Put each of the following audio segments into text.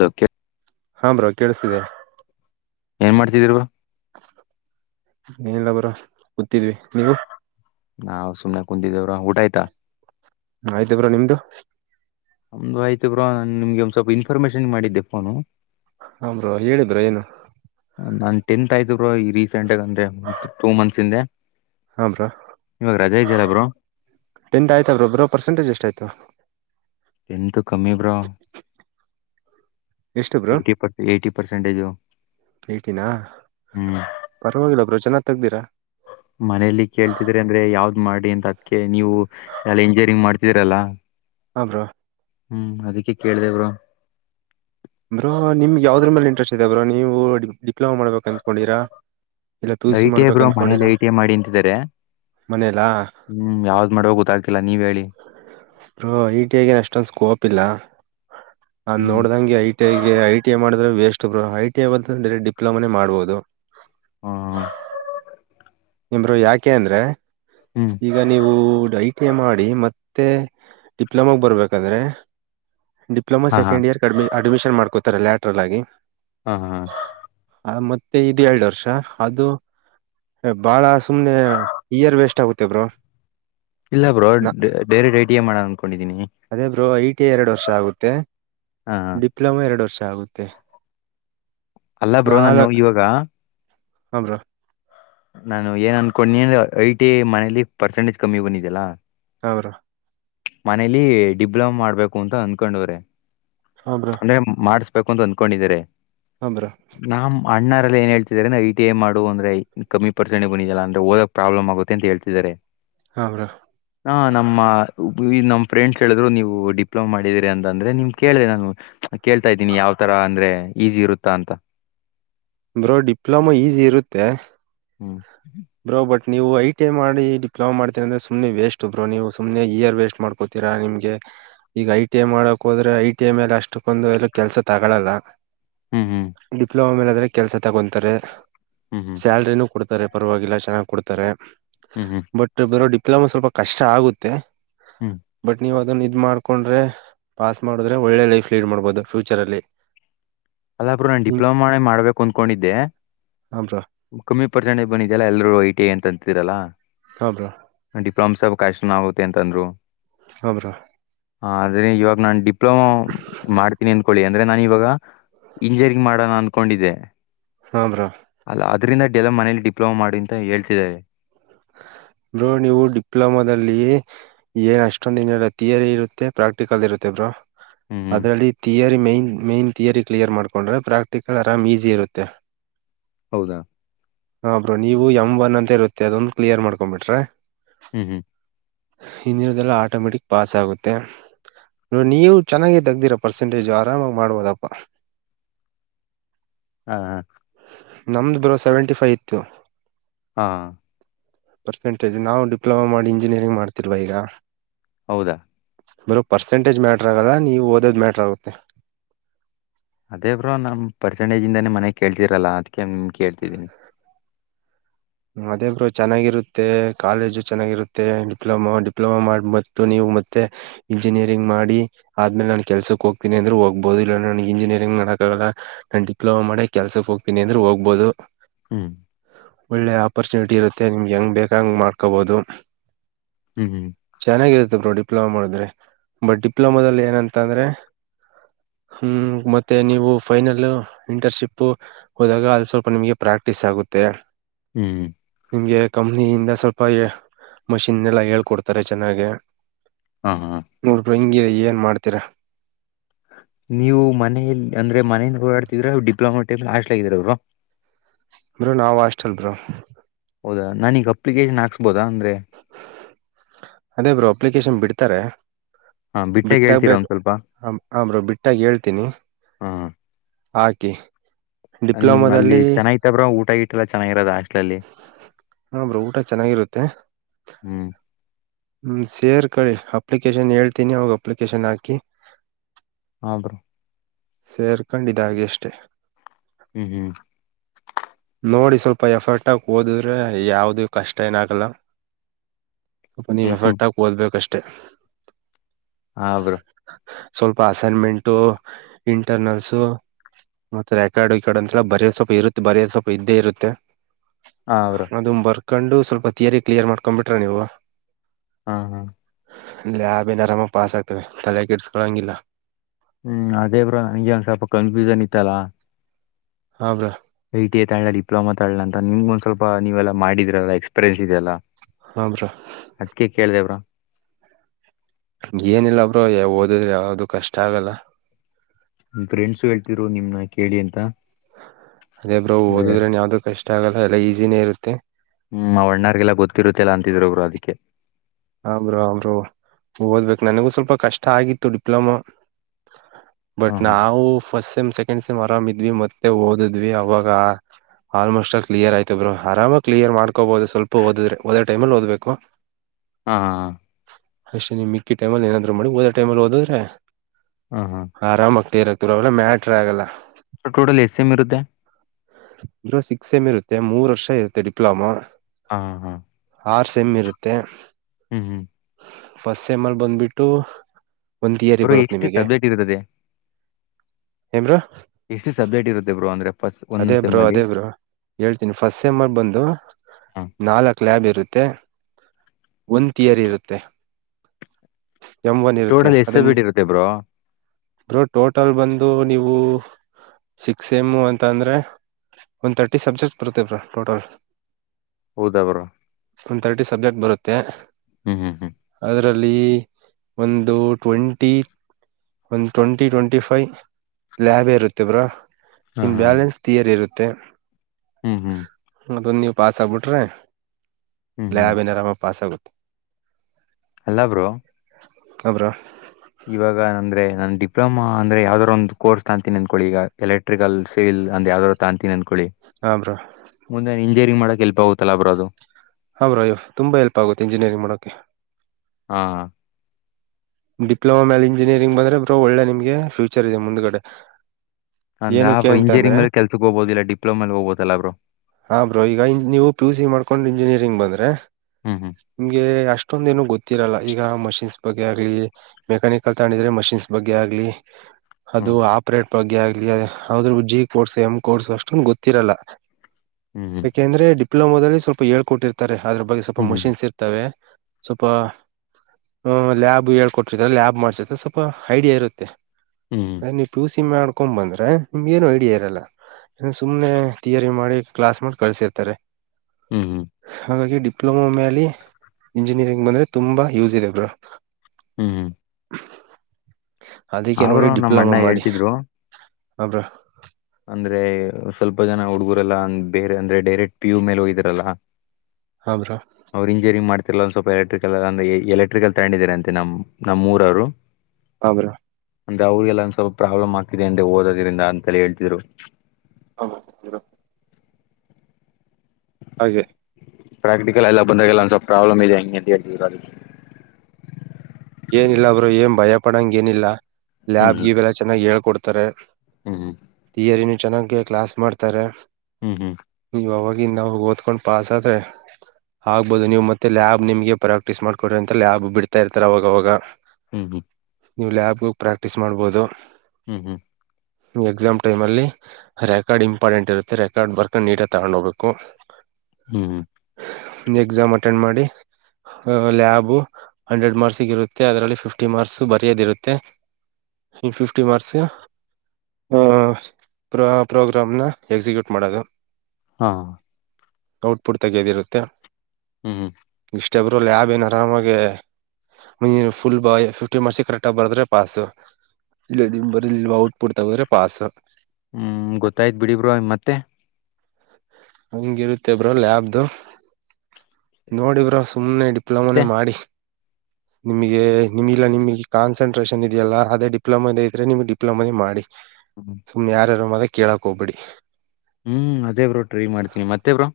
ಲೋಕೆ ಹಾ ಬ್ರೋ ಕೇಳಸಿದೆ ಏನ್ ಮಾಡಾತಿದೀರ್ ನೀಏನೆಲ್ಲ ಗುರು ಕೂತಿದ್ವಿ ನೀವು ನಾ ಸುಮನೆ ಕುಂದಿದ್ದೇವ್ರ ಊಟ ಆಯ್ತಾ ಆಯ್ತ ಗುರು ನಿಮ್ದು ನಮ್ದು ಆಯ್ತು ಬ್ರೋ ನಾನ್ ನಿಮ್ಗೆ ಒಂದ್ ಸ್ವಲ್ಪ ಇನ್ಫಾರ್ಮೇಶನ್ ಮಾಡಿದ್ದೆ ಫೋನು ಹಾ ಬ್ರೋ ಹೇಳಿ ಬ್ರೋ ಏನು ನಾನ್ ಟೆಂತ್ ಆಯ್ತು ಈ ರೀಸೆಂಟ್ ಅಂದ್ರೆ ಟೂ ಮಂತ್ಸ್ ಹಿಂದೆ ಹಾ ಬ್ರೋ ಇವಾಗ ರಜೆ ಇದೆಯಲ್ಲ ಬ್ರೋ ಟೆಂತ್ ಆಯ್ತ ಬ್ರೋ ಬ್ರೋ ಪರ್ಸೆಂಟೇಜ್ ಎಷ್ಟ ಆಯ್ತು ಎಂಟು ಕಮ್ಮಿ ಬ್ರೋ ಎಷ್ಟ bro eighty per eighty percentage ಏಟಿನ ಹ್ಮ್ ಪರವಾಗಿಲ್ಲ ಬ್ರೋ ಚೆನ್ನಾಗ ತಗ್ದಿರಾ ಮನೇಲಿ ಕೇಳ್ತಿದ್ರಿ ಅಂದ್ರೆ ಯಾವ್ದ್ ಮಾಡಿ ಅಂತ ಅದ್ಕ ನೀವು ಎಲ್ಲ ಇಂಜಿನಿಯರಿಂಗ್ ಮಾಡ್ತಿದ್ರಲ್ಲ ಹ ಬ್ರೋ ಹೂ ಅದಕ್ಕೆ ಕೇಳ್ದೆ ಬ್ರೋ ಬ್ರೋ ನಿಮ್ಗೆ ಯಾವ್ದ್ರ ಮೇಲೆ ಇಂಟ್ರೆಸ್ಟ್ ಇದೆ ಬ್ರೋ ನೀವುಡಿ ಡಿಪ್ಲೊಮಾ ಮಾಡ್ಬೇಕು ಅಂದತ್ಕೊಂಡಿರಾ ಇಲ್ಲ ಪಿು ಐ ಸಿ ಟಿ ಐ ಮಾಡ್ಬೇಕ ಬ್ರೋ ಮನೇಲಿ ಅಂದಕೊಂಡಿರ ಐ ಟಿ ಐ ಮಾಡಿ ಅಂತಿದ್ದಾರೆ ಮನಲ್ಲಾ ಹ್ಮ್ ಯಾವ್ದ್ ಮಾಡುವ ಗೊತ್ತಾಗ್ತಿಲ್ಲ ನೀವ್ ಹೇಳಿ ಐ ಟಿ ಆಗ ಅಷ್ಟೊಂದ ಸ್ಕೋಪ್ ಇಲ್ಲ ನ ಹ್ಮ್ ನೋಡ್ದಂಗೆ ಗೆ ಐಟ ಎ ಮಾಡಿದ್ರೆ ವೇಸ್ಟ್ ಬ ಐಟ ಡಿಪ್ಲೋಮಾನೇ ಮಾಡ್ಬಹುದು ಹೂ ನಿ ಬ್ರೋ ಯಾಕೆ ಅಂದ್ರೆ ಹ್ಮ್ ಈಗ ನೀವು ಡೈ ಮಾಡಿ ಮತ್ತೆ ಡಿಪ್ಲೊಮಾಗ ಬರ್ಬೇಕಾದ್ರೆ ಡಿಪ್ಲೊಮಾ ಹಾ ಹಾ ಸೆಂಡ್ ಇಯರ್ ಕ ಅಡ್ಮಿಷನ್್ಕೋತಾರಲ್ಲಾ ಸಿಂಪಲ್ ಆಗಿ ಹ ಹಾ ಹಾ ಆ ಮತ್ತೆ ಇದು ಎರಡು ವರ್ಷ ಅದು ಬಾಳ ಸುಮನೆ ಇಯರ್ ವೇಸ್ಟ್ ಆಗುತ್ತೆ ಬ್ರೋ ಇಲ್ಲ ಬ್ರೋ ನ ಬಡೇರೆ ಐ ಟಿ ಎ ಮಾಡ ಅನ್ಕೊಂಡಿದ್ದೀನಿ ಅದೇ ಬ್ರೋ ಐ ಟಿ ಎರಡು ವರ್ಷ ಆಗುತ್ತೆ ಹಾ ಾಗುತ್ತೆ ಅಲ್ಲ ಬ್ರೋ ನಾನು ಇವಾಗ ಹಾ ಬ್ರೋ ನಾನು ಏನ್ ಅನ್ಕೊಂಡನ ಅಂದ್ರ ಐ ಟಿ ಮನಲಿ ಪರ್ಸೆಂಟೇಜ್ ಕಮ್ಮಿ ಬಂದಿದ್ದಲ್ಲಾ ಅವೌರ ಮನೇಲಿ ಡಿಪ್ಲೊಮ ಮಾಡ್ಬೇಕು ಅಂತ ಅಂದಕೊಂಡವ್ರೆ ಹ ಅ ಮಾಡ್ಸ್ ಹೇಕು ಅಂತ ಅಂದ್ಕೊಂಡಿದಿದ್ದಾರೆ ಹಾ ಬ್ರೋ ಅಣ್ಣಾರಲ್ಲಿ ಏನ್ ಹೇಳ್ಿದಿದ್ದಾರೆಂದ್ರ ಐ ಟ ಐ ಮಾಡು ಅಂದ್ರೆ ಕಮ್ಮಿ ಪರ್ಸೆಟ್ ಬಂದಿದ ಅಲ್ಲ ಅಂದ್ರೆಓದಕ್ ಪ್ರಾಬ್ಲಮ್ ಆಗುತ್ತೆ ಅಂತ ಹೇಳ್ತಿದ್ದಾರೆ ಹಾ ಬ್ರೋ ಹ ನಮ್ಮ ಈ ನಮ್ಮ ಫ್ರೆಂಡ್ಸ್ ಹೇಳಿದ್ರು ನೀವು ಡಿಪ್ಲೊಮ ಮಾಡಿದೀರಿ ಅಂತ ಅಂದ್ರೆ ನಿಮ್ಗೆ ಕೇಳಿದೆ ನಾನು ಕೇಳ್ತಾ ಇದ್ದೀನಿ ಯಾವ ತರ ಅಂದ್ರೆ ಈಸಿ ಇರುತ್ತಾ ಅಂತ ಬ್ರೋ ಡಿಪ್ಲೊಮಾ ಈಸಿ ಇರುತ್ತೆ ಹೂ ಬ್ರೋ ಬಟ್ ನೀವು ಐ ಟಿ ಐ ಮಾಡಿ ಡಿಪ್ಲೊಮಾ ಮಾಡ್ತೀರ ಅಂದ್ರೆ ಸುಮ್ನೆ ವೇಸ್ಟ್ ಬ್ರೋ ನೀವು ಸುಮ್ನೆ ಇಯರ್ ವೇಸ್ಟ್ ಮಾಡ್ಕೋತೀರಾ ನಿಮ್ಗೆ ಈಗ ಐ ಟಿಐ ಮಾಡಕ್ ಹೋದ್ರೆ ಐ ಟ ಐ ಮೇಲೆ ಅಷ್ಟಕ್ಕೊಂದು ಎಲ್ಲ ಕೆಲ್ಸ ತಗೊಳಲ್ಲ ಹ್ಮ್ ಹ್ಮ್ ಡಿಪ್ಲೋಮಾ ಮೇಲೆ ಕೆಲ್ಸ ತಗೊಂತಾರೆ ಹ್ಮ್ ಹ್ಮ್ ಸ್ಯಾಲರಿನು ಕೊಡ್ತ್ ಪರವಾಗಿಲ್ಲ ಚೆನ್ನಾಗಿ ಕೊಡ್ತಾರೆ ಹ್ಮ್ ಹ್ಮ್ ಬಟ್ ಬರೋಡಿ ಕೆಲವಮ್ಮ್ ಸ್ವಲ್ಪ ಕಷ್ಟ ಆಗುತ್ತೆ ಹ್ಮ್ ಬಟ್ ನೀವ ಅನ್ನ ಇದ್ ಮಾಡ್ಕೊಂಡ್ರೆ ಪಾಸ್ ಮಾಡಿದ್ರೆ ಒಳ್ಳೆ ಲೈಫ್ ಲೀಡ್ ಮಾಡ್ಬಹದು ಫ್ಯೂಚರ್ ಅಲ್ಲಿ ಅಲ್ಲಬ್ರು ನಾನು ಡಿಪ್ಲೊಮ ಮಾಡ್ಬೇಕು ಅಂದಕೊಂಡಿದ್ದೆ ಹ ಬ್ರೋ ಕಮ್ಮಿ ಪರ್ಸೆಂಟ್ ಬಂದಿದೆಯಲ್ಲ ಎಲ್ಲರರು ಐಟಿ ಎ ಅಂತಿದರಲ್ಲ ಹ ಬ್ರೋ ಅಂಡ್ ಡಿಪ್ಲಾಸಬ್ ಕಷ್ಟನಗುತ್ತೆ ಅಂತಂದ್ರು ಹಬ್ರ ಹ ಅದೇ ಯ ನಾನ್ ಡಿಪ್ಲೊಮಾ ಮಾಡ್ತೀನಿ ಅಂದನ್ಕೊಳ್ಳಿ ಅಂದ್ರೆ ನಾನನ್ ಇವಾಗ ಇಂಜಿನಿಯರಿಂಗ್ ಮಾಡೋಣ ಅನ್ಕೊಂಡಿದ್ದೆ ಹಬ್ರ ಅದರಿಂದ ಡೆಲ ಮನೇಲಿ ಡಿಪ್ಲೊಮಾ ಮಾಡಿ ಅಂತ ಹೇಳ್ತಿದ್ದಾರೆ ಬ್ರೋ ನೀವು ಡಿಪ್ಲೊಮಾದಲ್ಲಿ ಏನ್ ಅಷ್ಟೊಂದ ದಿನಲ್ಲ ಥಿಯರಿ ಇರುತ್ತೆ ಪ್ರಾಕ್ಟಿಕಲ್ ಇರುತ್ತೆ ಬ್ರೋ ಹ್ಮ್ ಹ್ಮ್ ಅದರಲ್ಲಿ ತೇರಿ ಮೇನ್ ಥಿಯರಿ ಕ್ಲಿಯರ್ ಮಾಡ್ಕೊಂಡ್ರೆ ಪ್ರಾಕ್ಟಿಕಲ್ ಆರಾಮ್ ಈಜಿ ಇರುತ್ತೆ ಹೌದಾ ಹ ಬ್ರೋ ನೀವು ಎಮ್ ಒನ್ ಅಂತ ಇರುತ್ತೆ ಅದನ್ ಕ್ಲಿಯರ್ ಮಾಡ್ಕೊಂಬಿಟ್ರ ಹ್ಮ್ ಹ್ಮ್ ಹಿಂದಿನ ದಿನ ಆಟೋಮೆಟಿಕ್ ಪಾಸ್ ಆಗುತ್ತೆ ನೀವು ಚೆನ್ನಾಗಿ ತಗ್ದಿರ ಪರ್ಸೆಂಟೇಜ್ ಆರಾಮಾಗಿ ಮಾಡ್ಬೋದಪ್ಪ ಹಾ ಹಾ ನಮ್ಮ್ದು ಬರೋ ಸೆವೆಂಟಿ ಫೈ ಇತ್ತು ಹಾ ಪರ್ಸೆಂಟೇಜ್ ನಾವು ಡಿಪ್ಲೊಮಾ ಮಾಡಿ ಇಂಜಿನಿಯರಿಂಗ್ ಮಾಡ್ತಿರ್ವಾ ಈಗ ಹೌದಾ ಬರೋ ಪರ್ಸೆಂಟೇಜ್ ಮ್ಯಾಟ್ರ ಆಗಲ್ಲ ನೀವು ಓದದ್ ಮ್ಯಾಟ್ರ ಆಗುತ್ತೆ ಅದೇ ಬ್ರೋ ನಮ ಪರ್ಸೆಂಟೇಜ್ ಇಂದಾನೇ ಮನೆಗ್ ಕೇಳ್ತಿರಲ್ಲ ಅದ್ಕ್ಕೆ ನಿಮ್ ಕೇಳ್ತಿದ್ದೀನಿ ಮದೇಬ್ರು ಚೆನ್ನಾಗಿರುತ್ತೆ ಕಾಲೇಜು ಚೆನ್ನಾಗಿರುತ್ತೆ ಡಿಪ್ಲೊಮ ಡಿಪ್ಲೊಮಾ ಮಾಡಿಬು ನೀವು ಮತ್ತೆ ಇಂಜಿನಿಯರಿಂಗ್ ಮಾಡಿ ಆದ್ಮೇಲೆ ನಾನು ಕೆಲ್ಸಕ್ಕೆ ಹೋಗ್ತೀನಿ ಅಂದ್ರೂ ಹೋಗ್ಬೋದು ಇಲ್ಲ ನನಗೆ ಇಂಜಿನಿಯರಿಂಗ್ ಮಾಡಕ್ಕಾಗಲ್ಲ ನಾನು ಡಿಪ್ಲೊಮಾ ಮಾಡಿ ಕೆಲ್ಸಕ್ಕೆ ಹೋಗ್ತೀನಿ ಅಂದ್ರರು ಹೋಗ್ಬೋದು ಹ್ಮ್ ಒಳ್ಳೆ ಆಪರ್ಚುನಿಟಿ ಇರುತ್ತೆ ನಿಮ್ಗೆ ಹೆಂಗ್ ಬೇಕಂಗ್ ಮಾಡ್ಕೋಬಹುದು ಹ್ಮ್ ಹ್ಮ್ ಚೆನ್ನಾಗಿರುತ್ತೆ ಬ ಡಿಪ್ಲೊಮಾ ಮಾಡಿದ್ರೆ ಬಟ್ ಡಿಪ್ಲೊಮಾದಲ್ಲಿ ಏನಂತ ಅಂದ್ರೆ ಹ್ಮ್ ಮತ್ತೆ ನೀವು ಫೈನಲ್ ಇಂಟರ್ನ್ಶಿಪ್ ಹೋದಾಗ ಅಲ್ಲಿ ಸ್ವಲ್ಪ ನಿಮ್ಗೆ ಪ್ರಾಕ್ಟೀಸ್ ಆಗುತ್ತೆ ಹ್ಮ್ ಹ್ಮ್ ನಿಮ್ಗೆ ಕಂಪನಿ ಯಿಂದ ಸ್ವಲ್ಪ ಮಷಿನ್ ಎಲ್ಲ ಹೇಳ್ಕೊಡ್ತಾರೆ ಚೆನ್ನಾಗೆ ಹಾ ಹಾ ರಂಗಿರ ಏನ್ ಮಾಡ್ತೀರಾ ನೀವು ಮನಲಿ ಅಂದ್ರೆ ಮನಲಿ ಓಡಾಡ್ತಿದ್ರೆ ಡಿಪ್ಲೊಮಾ ಟೈಮ ಹಾಸ್ಲಗಿದ್ರ ಬ್ರೋ ಬ್ರು ನಾವು ಅಷ್ಟ ಬ್ರೋ ಹೌದಾ ನಾನೀಗ ಅಪ್ಲಿಕೇಶನ್ ಹಾಕ್ಸ್ಬಹದು ಅದಂದ್ರೆ ಅದೇ ಬ್ರೊ ಅಪ್ಲಿಕೇಶನ್ ಬಿಡ್ತಾರೆ ಹ ಬಿಟ್ಟಾಗ ಹೇಳ್ತೀರಾ ಬಿಟ್ಟಾಗಬೇಕ್ ಒಂದ್ ಸ್ವಲ್ಪ ಹ ಬ್ರೊ ಬಿಟ್ಟಾಗಿ ಹೇಳ್ತೀನಿ ಹ ಹಾಕಿ ನಿಮ್ ಅಲ್ಲಿ ಡಿಪ್ಲೊಮಾದಲ್ಲಿ ಚೆನಾಗಐತ ಬ್ರೊ ಊಟ ಇಟ್ಟ ಎಲ್ಲ ಚೆನ್ನಾಗಿರೋದು ಹಾಸ್ಟ್ಲಲ್ಲಿ ಹ ಬ್ರ ಊಟ ಚೆನ್ನಾಗಿರುತ್ತೆ ಹ್ಮ್ ಹ್ಮ ಸೇರ್ ಕಳಿ ಅಪ್ಲಿಕೇಶನ್ ಹೇಳ್ತೀನಿ ಅವಾಗ ಅಪ್ಲಿಕೇಶನ್ ಹಾಕಿ ಹೌಬ್ರೊ ಸೇರ್ಕಂಡಿದಾಗ ಅಷ್ಟೆ ಹ್ಮ್ ಹ್ಮ್ ನೋಡಿ ಸ್ವಲ್ಪ ಎಫರ್ಟ್ ಆಗ ಓದಿದ್ರೆ ಯಾವ್ದ ಕಷ್ಟ ಏನ ಆಗಲ್ಲ ಮನಿ ಹ್ಮ್ ಹ್ಮ್ ಏಪರ್ಟ್ ಹಾಕಿ ಓದು ಬೇಕಷ್ಟೆ ಹ್ಮ್ ಹಬ್ರು ಸ್ವಲ್ಪ ಅಸೈನ್ಮೆಂಟ್ ಇಂಟರ್ನಲ್ಸ್ ಮತ್ತೆ ರೆಕಾರ್ಡ್ ವಿಕಾರ್ಡ್ ಅಂತೆಲ್ಲ ಬರೆಯ ಸ್ವಲ್ಪ ಇರುತ್ತೆ ಬರೆಯೋ ಸ್ವಲ್ಪ ಇದ್ದೇ ಇರುತ್ತೆ ಹಾ ಬ್ರೋ ಮದಮಂಬರ್ಗ್ ಕಂಡು ಸ್ವಲ್ಪ ಯರಿ ಕ್ಲಿಯರ್ ಮಾಡ್ಕೊಂಡ್ಬಿಟ್ರ ನೀವು ಹಾ ಹಾ ಅಲ್ಲಿ ಯಾಬೇನ್ ಆರಾಮ ಪಾಸ್ ಆಗ್ತವೆ ತಲೆಕ ಇಡ್ಸ್ಕೊಳಂಗಿಲ್ಲ ಹ್ಮ್ ಅದೇ ಬ್ರೋ ನಂಗೆ ಒಂಗ್ ಸ್ವಲ್ಪ ಕನ್ಫ್ಯೂಸನ್ ಇತ್ತಲ್ಲಾ ಹಾಬ್ರಾ ಐಟ ಎ ತಳ್ಳ ಡಿಪ್ಲೊಮಾ ತಳ್ಳ ಅಂತ ನಿಮ್ಗ ಒಂದ ಸ್ವಲ್ಪ ನೀವೆಲ್ಲ ಮಾಡಿದ್ರಲ್ಲ ಎಕ್ಸ್ಪೀರಿಯನ್ಸ್ ಲ್ಲ ಹಾ ಬ್ರೋ ಅದಕ್ಕೆ ಕೇಳ್ದಬ್ರೊ ಏನಿಲ್ಲಬ್ರೋ ಓದಿದ್ರ ಯಾವ್ದು ಕಷ್ಟ ಆಗಲ್ಲ ನಿ ಫ್ರೆಂಡ್ಸು ಹೇಳ್ತಿರು ನಿಮ್ನ ಕೇಳಿ ಅಂತ ಅದೇ ಬ್ರೋ ಅಂದ್ರೆ ಓದದ್ರೇನ್ ಯಾವವುದು ಕಷ್ಟ ಇಷ್ಟ ಆಗಲ್ಲ ಎಲ್ಲ ಈಸಿನೇ ಇರುತ್ತೆ ಹ್ಮ್ ಒಣ್ಣಾರ್ಗೆಲ್ಲಾ ಗೊತ್ತಿರುತ್ತಲ್ಲ ಅಂತಿದ್ರು ಒಬ್ರು ಅದಕ್ಕೆ ಹ್ರ ಅರು ಓದ್ಬೇಕು ನನಗೂ ಸ್ವಲ್ಪ ಕಷ್ಟ ಆಗಿತ್ತು ಡಿಪ್ಲೊಮಾ ಹ ಬಟ್ ಹ ನಾವು ಫಸ್ಟ್ ಮ್ ಸೆಕೆಂಡ್ ಸಿಮ್ ಆರಾಮ ಇದ್ವಿ ಮತ್ತೆ ಓದಿದ್ವಿ ಅವಾಗ ಆಲ್ಮೋಸ್ಟ್ ಕ್ಲಿಯರ್ ಆಯ್ತಬ್ರು ಆರಾಮ ಕ್ಲಿಯರ್ ಮಾಡ್ಕೋಬಹುದು ಸ್ವಲ್ಪ ಓದಿದ್ರೆ ಓದೋ ಟೈಮಲ್ಲಿ ಓದ್ಬೇಕು ಹಾ ಹಾ ಹ ಅಷ್ಟೇ ನಿಮ ಮಿ ಟೈಮ ಅ ಏನಾದ್ ಮಾಡ ಓದಟೈಮಲ್ಲಿ ಓದ್ರೆ ಹ ಹ ಹ ಆರಾಮ ಆಗ್ತ ಇರ ಅವೆಲ್ಲ ಮ್ಯಾಟರ್ ಆಗಲ್ಲ ಟೋಟಲ್ ಎಷ್ಟು ಸೆಮ್ಮು ಇರುತ್ತೆ ಇರೋ ಸಿಕ್ಸ್ ಎಮ್ ಇರುತ್ತೆ ಮೂರ್ ವರ್ಷ ಇರುತ್ತೆ ಡಿಪ್ಲೊಮಾ ಹಾ ಹಾ ಆರ್ ಸೆಮ್ಮು ಇರುತ್ತೆ ಹ್ಮ್ ಹ್ಮ್ ಫಸ್ಟ್ ಸೈಮ್ಲ್ ಬಂದ್ಬಿಟ್ಟು ಒಂದ್ ಥಿಯರಿ ಬ್ರೋ ಬರುತ್ ಎಷ್ಟು ನಿಮಗೆ ಸಬ್ಜೆಕ್ಟ್ ಇರುತ್ತದೆ ಏನ್ ಬ್ರೋ ಎಷ್ಟು ಸಬ್ಜೆಕ್ಟ್ ಇರುತ್ತೆ ಬ್ರೋ ಅಂದ್ರೆ ಫಸ್ಟ್ ಅದೇ ಒಂದೊಂದ್ ಸೆಮ್ ಬ್ರೋ ಅಲ್ಲಿ ಅದೇ ಬ್ರೋ ಹೇಳ್ತೀನಿ ಫಸ್ಟ್ ಸೆಮರ್ ಬಂದು ನಾಲ್ಕ್ ಲ್ಯಾಬ್ ಇರುತ್ತೆ ಒಂದ ಥಿಯರಿ ಇರುತ್ತೆ ಎಮ್ ಒನ್ ಇರುತ್ತೆ ಟೋಟಲ್ ಎಷ್ಟು ಅದನ್ನು ಸಬ್ಜೆಕ್ಟ್ ಇರುತ್ತೆ ಬ್ರೋ ಬ್ರೋ ಟೋಟಲ್ ಬಂದು ನೀವು ಸಿಕ್ಸ್ ಸೇಮ್ ಅಂತ ಅಂದ್ರೆ ಒಂದು ತರ್ಟಿ ಸಬ್ಜೆಕ್ಟ್ ಬರ್ತೇವ್ರ ಟೋಟಲ್ ಹೌದ ಬ್ರೋ ಒಂದು ತರ್ಟಿ ಸಬ್ಜೆಕ್ಟ್ ಬರುತ್ತೆ ಹ್ಮ್ ಹ್ಮ್ ಹ್ಮ್ ಆದದ್ರ ಇಟಲಿ ಒಂದು ಟ್ವೆಂಟಿ ಒಂದು ಟ್ವೆಂಟಿ ಟ್ವೆಂಟಿ ಫೈವ್ ಲ್ಯಾಬ್ ಇರುತ್ತೆ ಬ್ರೋ ಹಾ ಇನ್ ಹಾ ಬ್ಯಾಲೆನ್ಸ್ ತಿಯರ್ ಇರುತ್ತೆ ಮತ್ತೆ ಹ್ಮ್ ಹ್ಮ್ ಅದೊ ನೀವು ಪಸ್ ಆಗ್ಬಿಟ್ರೆ ಹ್ಮ್ ಹ್ಮ್ ಲ್ಯಾಬ್ ಏನ್ ಆರಾಮಾಗಿ ಪಾಸ ಆಗುತ್ತೆ ಅಲ್ಲ ಬ್ರೋ ಅಬ್ಬರ ಇವಾಗ ಅಂದ್ರೆ ನಾನ ಡಿಪ್ಲೊಮ ಅಂದ್ರೆ ಯಾವ್ದಾದ್ ಒಂದು ಕೋರ್ಸ್ ತಂತೀ ಅನ್ಕೊಳ್ಳಿ ಈಗ ಎಲೆಕ್ಟ್ರಿಕಲ್ ಸಿವಿಲ್ ಅಂದ್ರ ಯಾವ್ದಾದ್ ತಗಂತೀ ಅನ್ಕಿ ಹಾ ಬ್ರೋ ಮುಂದ ಇಂಜಿನಿಯರಿಂಗ್ ಮಾಡ ಹೆಲ್ಪ್ ಆಗುತ್ತೆ ಅಲ್ಲ ಬ್ರೋ ಅದು ಹಾ ಬ್ರೋ ತುಂಬಾ ಎಲ್ಪ್ ಆಗುತ್ತೆ ಇಂಜಿನಿಯರಿಂಗ್ ಮಾಡೋಕೆ ಹಾ ಹ ಡಿಪ್ಲೊಮ ಮೇಲೆ ಇಂಜಿನಿಯರಿಂಗ್ ಬಂದ್ರೆ ಬ್ರೋ ಒಳ್ಳೆ ನಿಮ್ಗೆ ಫ್ಯೂಚರ್ ಇದೆ ಮುಂದ್ಗಡೆ ಅಂದ ಆ ಏನಕ್ಕೆ ಬ್ರೋ ಅಂತ ಅಂದ್ರೆ ಇಂಜಿನಿಯರಿಂಗ್ ಮೇಲೆ ಕೆಲ್ಸಕ್ಕೆ ಹೋಗ್ಬೋದಿಲ್ಲ ಡಿಪ್ಲೊಮಲ್ಲಿ ಹೋಗ್ಬೋದಲ್ಲ ಬ್ರೋ ಹ ಬ್ರೋ ಈಗ ನೀವು ಪಿ ಯು ಸಿ ಮಾಡ್ಕೊಂಡ್ ಇಂಜಿನಿಯರಿಂಗ್ ಬಂದ ಹಾ ಹ್ಮ್ ನಿಮ್ಗೆ ಅಷ್ಟೊಂದೇನ ಗೊತ್ತಿರಲ್ಲ ಈಗ ಮಷಿನ್ಸ್ ಬಗ್ಗೆ ಆಗ ಆಲಿ ಮೆಕ್ಯಾನಿಕಲ್ ತಾಣಿದ್ರೆ ಮಷಿನ್ಸ್ ಬಗ್ಗೆ ಆಗ್ಲಿ ಅದು ಹ್ಮ್ ಆಪ್ರೇಟ್ ಬಗ್ಗೆ ಆ ಇ ಹದ್ರು ಜಿ ಕೋರ್ಸ್ ಎಮ್ ಕೋರ್ಸ್ ಅಷ್ಟೊ ಗೊತ್ತಿರಲ್ಲ ಹ್ಮ್ ಹ್ಮ್ ಯಾಕೆಂದ್ರೆ ಡಿಪ್ಲೋದಲ್ಲಿ ಸ್ವಲ್ಪ ಹಳ್ಕೊಟ್ಟಿತಾರೆ ಅದ್ರ ಬಗ್ಗೆ ಸ್ವಲ್ಪ ಹ್ಮ್ ಹ್ಮ್ ಮಷಿನ್ಸ್ ಇರ್ತವೆ ಸ್ವಲ್ಪ ಹಯ ಹೇಳ್ಕೊಟ್ಟ ತ್ತಾರೆ ಲ್ಯಾಬ್ ಮಾಡ್ರ್ತ ಸ್ವಲ್ಪ ಐಡಿಯಾ ಇರುತ್ತೆ ಹ್ಮ್ ಹ ನೀ ಟುಸ ಮ್ ಮಾಡ್ಕೊಂಡ್ ಬಂದ್ರೆ ನಿಮ್ಗೆ ಏನು ಐಡಿಯಾ ಇರಲ್ಲ ಸುಮ್ನೆ ತಿಯರಿ ಮಾಡಿ ಕ್ಲಾಸ್ ಮಾಡಿ ಕಳ್ಸಿರ್ತಾರೆ ಹ್ಮ್ ಹ್ಮ್ ಹಾಗಾಗಿ ಡಿಪ್ಲೊಮಾ ಮೇಲೆ ಇಂಜಿನಿಯರಿಂಗ್ ಬಂದ್ರೆ ತುಂಬಾ ಯೂಸ್ ಇದೆರು ಹ್ಮ್ ಹ್ಮ್ ಅದಕ್ಕೆ ಆದರು ನಮ್ಮ ಅಣ್ಣ ಹೇಳ್ತಿದ್ರು ಹಬ್ರಾ ಅಂದ್ರೆ ಸ್ವಲ್ಪ ಜನ ಹುಡುಗುರಲ್ಲಾ ಬೇರೆ ಅಂದ್ರೆ ಡೈರೆಕ್ಟ್ ಪಿ ಯು ಮೇಲೆ ಹೋಗಿದ್ರಲ್ಲ ಹಾ ಬ್ರೋ ಅವ್ರ ಇಂಜರಿ ಮಾಡ್ತ ಒಂದ್ ಸ್ವಲ್ಪ ಎಲೆಕ್ಟ್ರಿಕಲ್ ಎಲೆಕ್ಟ್ರಿಕಲ್ ತಗೊಂಡಿದಿದ್ದಾರೆ ಅಂತೆ ನಮ್ಮ ನಮ್ಮ್ರವರು ಹರ ಅಂದ್ರ ಅವ್ರರಿಗೆಲ್ಲಂದ ಸ್ವಲ್ಪ ಪ್ರಾಬ್ಲಮ ಆತಿದೆ ಅ ಓದ್ರಿಂದ ಅಂತ ಹೇತಿ ಇರು ಹೌ ಇ ಹಾಗೆ ಪ್ರಾಕ್ಟಿಕಲ್ ಎಲ್ಲ ಬಂದಾಗೆಲ್ಲ ಒ ಸ್ವಲ್ಪ ಪ್ರಾಬ್ಲಮ್ ಇದೆಂತ ಏನಿಲ್ಲ ಅವಬ್ರು ಏನ್ ಭಯ ಪಡಂಗ ಏನಿಲ್ಲ ಯಾಬ್ಗ ಇ ಬೆಲ್ಲ ಚೆನ್ನಾಗಿ ಹೇ ಕೊಡ್ತಾರೆ ಹ್ಮ್ ಹ್ಮ್ ತಿಯರಿನು ಚೆನ್ನಾಗೆ ಕ್ಲಾಸ್ ಮಾಡ್ತಾರೆ ಹ್ಮ್ ಹ್ಮ್ ಇವವಾಗಿ ನಾವು ಓದ್ಕೊಂಡ್ ಪಾಸ್ ಆದ್ರೆ ಆಗ್ಬಹುದು ನೀವು ಮತ್ತೆ ಲ್ಯಾಬ್ ನಿಮ್ಗೆ ಪ್ರಾಕ್ಟೀಸ್ ಮಾಡ್ಕೊಡಿರಿ ಅಂತ ಲ್ಯಾಬ್ ಬಿಡ್ತಾ ಇರ್ತ ಥರವಾಗವಾಗ ಹ್ಮ್ ಹ್ಮ್ ನೀವು ಲ್ಯಾಬ್ಗಿ ಪ್ರಾಕ್ಟೀಸ್ ಮಾಡ್ಬಹದು ಹ್ಮ್ ಹ್ಮ್ ಎಕ್ಸಾಮ್ ಟೈಮ್ ಅಲ್ಲಿ ರೆಕಾರ್ಡ್ ಇಂಪಾರ್ಟೆಂಟ್ ಇರುತ್ತೆ ರೆಕಾರ್ಡ್ ಬರ್ಕೊಂಡ ನೀಟ ತಗೊಂಡ್ ಹೋಗ್ಬೇಕು ಹ್ಮ್. ಎಕ್ಸಾಮ್ ಅಟೆಂಡ್ ಮಾಡಿ ಲ್ಯಾಬ ಹಂಡ್ರೆಡ್ ಮಾರ್ಕ್ಸ್. ಸಿಗರುತ್ತೆ ಅದರಲ್ಲಿ ಫಿಫ್ಟಿ ಮಾರ್ಕ್ಸ್ ಬರೋದಿ ಇರುತ್ತೆ ಫಿಫ್ಟಿ ಮಾರ್ಕ್ಸ್ ಪ್ರೋಗ್ರಾಮ್ನ ಎಕ್ಸಿಕ್ಯೂಟ್ ಮಾಡೋದು. ಹಾ. ಔಟ್ಪುಟ್ ತೆಗೆದಿರುತ್ತೆ ಹ್ಮ್ ಹ್ಮ ಇಷ್ಟೊಬ್ಬರು ಲ್ಯಾಬ ಏನ್ ಆರಾಮಾಗೆ ಮ ಫುಲ್ ಬ ಫಿಫ್ಟಿ ಮಾರ್ಕ್ಸ್ ಕರೆಕ್ಟ್ ಆಗ ಬರದ್ರೆ ಪಸ್ ಇ ಬ ಔಟ್ ಪುಡ್ ತಗದ್ರೆ ಪಸ್ ಹ್ಮ್ ಗೊತ್ತಾಯ್ತ್ ಬಿಡಿ ಬ್ರೋ ಮತ್ತೆ ಹಂಗಿರುತ್ತೆ ಬ್ರಲ್ಯಾಬ್ದು ನೋಡಿವ್ರಾ ಸುಮ್ನೆ ಇಡ ಅಪ್ಲಂಬನೆ ಮತ್ತೆ ಮಾಡಿ ನಿಮಗೆ ನಿಮಲ್ಲ ನಿಮಗೆ ಕಾನ್ಸನ್ಟ್ರೇಷನ್ ಇದೆಯಲ್ಲ ಅದೇ ಡಿಪ್ಲೊಮದ ಇದ್ರೆ ನಿಮ್ಗೆ ಡಿಪ್ಲೊಮೇ ಮಾಡಿ ಸುಮ್ನೆ ಯಾರ್ಯಾರು ಮದ ಕೇಳಕ್ ಹೋಗ್ಬಿಡಿ. ಹ್ಮ್ ಅದೇ ಬ್ರೋ ಟ್ರೈ ಮಾಡ್ತೀನಿ ಮತ್ತೆ ಬ್ರೋ.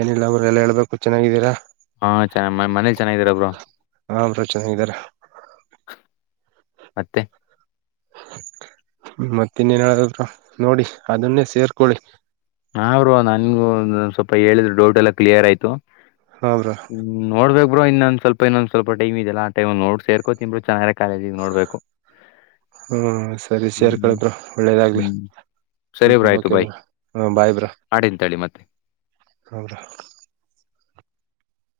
ಏನಿಲ್ಲ ಅವ್ರ ಎಲ್ಲ ಹೇಳ್ಬೇಕು ಚೆನ್ನಾಗಿದ್ದೀರಾ. ಹಾ ಚ ಮನೇಲಿ ಚೆನ್ನಾಗಿದೀರಬ್ರು. ಹ್ರಚನ್ ಹಗಾರ. ಮತ್ತೆ. ಮತ್ತ ಇನ್ನೇನ್ ಹೇಳ ನೋಡಿ ಅದನ್ನೇ ಸೇರ್ಕೊೊಳ್ಳಿ ಹರು ನನ್ಗು ಸ್ವಲ್ಪ ಹೇಳಿದ್ರೆ ಡೌಟ್ ಎಲ್ಲಾ ಕ್ಲಿಯರ್ ಆಯ್ತು. ಹಾ ಬ್ರೋ ಹ್ಮ್ ನೋಡ್ಬೇಕು. ಇನ್ನೊಂದ ಸ್ವಲ್ ಇನ್ನೊಂದ ಸ್ವಲ್ ಟಮ್ದೆಲ್ಲ ಆ ೈ್ ನೋಡ್ ಸೇರ್ೋ ಇ ಚ. ಹ್ಮ ಸರಿ ಹ್ಮ್ ಸೇರ್ಕಳಬ್ರ ಒಳ್ಳೇದಾಗ್ಲಿ ಹ್ಮ್ ಸರಿ ಬ್ರೋ ಹ್ಮ್ ಆಯ್ತು ಬಾಯ್ ಓಕೆಬ್ರ. ಹಾ ಬಾಯಬ್ರಾ. ಆಡಿನ ತಳಿ ಮತ್ತೆ. ಹೌದಾ.